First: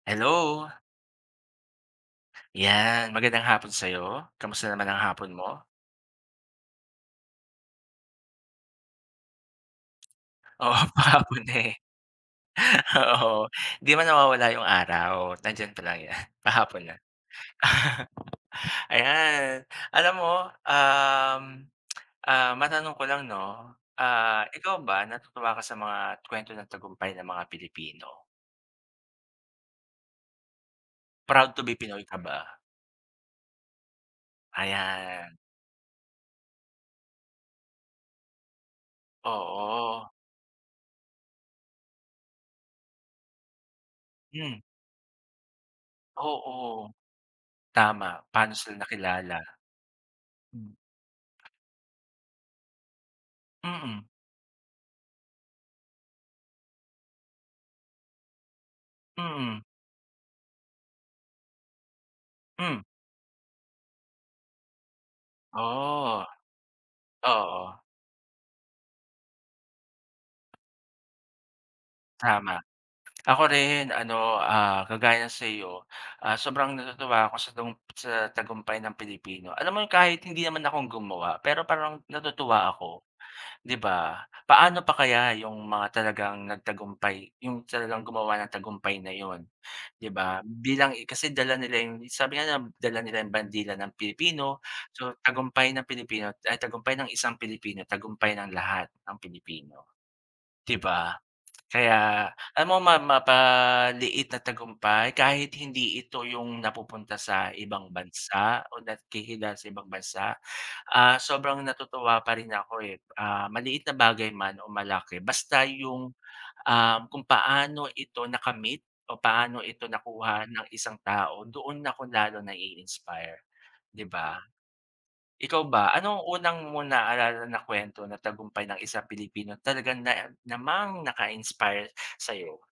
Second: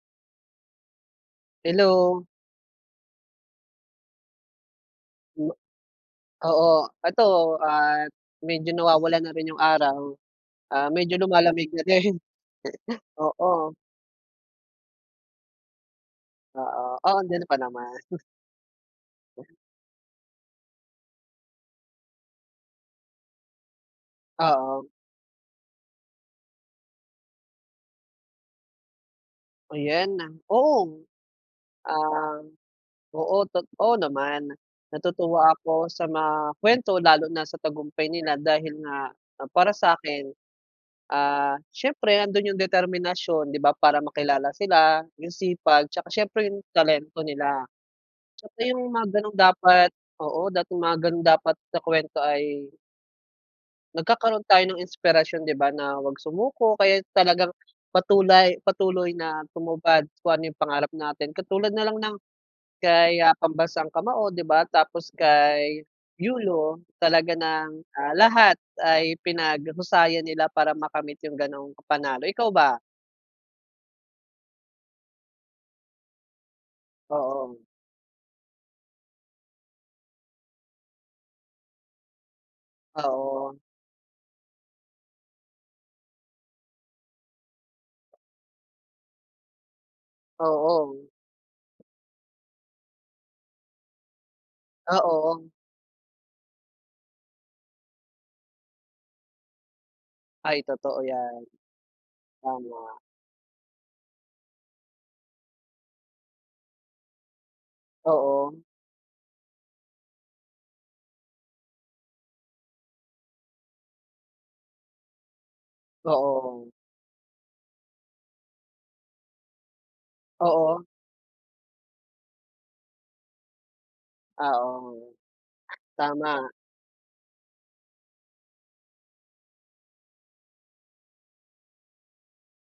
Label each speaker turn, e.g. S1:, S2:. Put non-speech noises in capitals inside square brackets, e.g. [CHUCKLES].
S1: Hello!
S2: Hello!
S1: Yan, magandang hapon sa'yo, kamusta naman ang hapon
S2: Hmm.
S1: mo?
S2: Oo, ito at medyo [COUGHS] nawawalan na rin yung araw,
S1: Oo,
S2: ah, medyo
S1: pahapon na,
S2: lumalamig
S1: eh.
S2: na din. [CHUCKLES]
S1: Oo,
S2: Oo.
S1: 'di man nawawala yung araw, nandiyan palagi yan, pahapon
S2: Oo,
S1: na.
S2: oo andiyan pa naman.
S1: [CHUCKLES]
S2: [CHUCKLES]
S1: Ayan! Alam mo, um, [TSK] ah, matanong ko lang 'no, ah, ikaw
S2: Oo.
S1: ba natutuwa ka sa mga kuwento ng tagumpay ng mga Pilipino?
S2: Ayan, oo.
S1: Proud to be Pinoy ka
S2: Ah,
S1: ba?
S2: oo tot oo naman.
S1: Ayan.
S2: Natutuwa ako sa mga kuwento lalo na sa tagumpay nila dahil nga para
S1: Oo.
S2: sa'kin, ah, siyempre nando'n yung determinasyon 'di ba, para makilala
S1: Hmm.
S2: sila. Yung sipag 'tsaka siyempre yung
S1: Oo.
S2: talento nila.
S1: Tama, paano
S2: Kasi
S1: sila
S2: yung mga gano'n
S1: nakilala.
S2: dapat, oo, dapat
S1: Hmm.
S2: mga ganon dapat sa kwento ay
S1: Mm.
S2: nagkakaroon tayo ng inspirasyon di ba, na wag sumuko kaya talagang patulay patuloy na
S1: Mm.
S2: tumupad kung ano yung pangarap natin. Katulad nalang
S1: Hmm.
S2: kay, ah, pambansang kamao, 'di ba? Tapos kay
S1: Ah,
S2: Yulo talaga ng,
S1: oo.
S2: ah, lahat ay pinaghusayan nila para makamit yung ganong panalo, ikaw
S1: Tama.
S2: ba?
S1: Ako rin, ano, ah, kagaya sa'yo, ah, sobrang natutuwa ako sa
S2: Oo.
S1: tagum sa tagumpay ng Pilipino. Alam mo yun kahit hindi naman ako ang gumawa pero parang natutuwa ako,
S2: Oo.
S1: 'di ba? Paano pa kaya yung mga talagang nagtagumpay yung talagang gumawa ng tagumpay na 'yon 'di ba? Bilang
S2: Oo.
S1: kasi dala nila yung sabi nga nila na dala nila yung bandila ng Pilipino so,
S2: Oo.
S1: tagumpay ng Pilipino ay, tagumpay ng isang Pilipino, tagumpay ng lahat ng Pilipino,
S2: Ay,
S1: 'di
S2: totoo
S1: ba?
S2: yan.
S1: Kaya, ano ma
S2: Tama.
S1: mapaliit na tagumpay kahit hindi ito yung napupunta sa ibang
S2: Oo.
S1: bansa o nakikilala sa ibang bansa, ah, sobrang natutuwa pa rin ako, eh, ah, maliit na bagay man o malaki basta yung,
S2: Oo.
S1: ah, kung paano ito nakamit o paano ito nakuha ng
S2: Oo.
S1: isang tao doon ako lalo nai-inspire, 'di ba?
S2: Oo,
S1: Ikaw ba anong
S2: tama.
S1: unang mo naalala na kuwento na tagumpay ng isang Pilipino na talagang na namang naka-inspire sa'yo?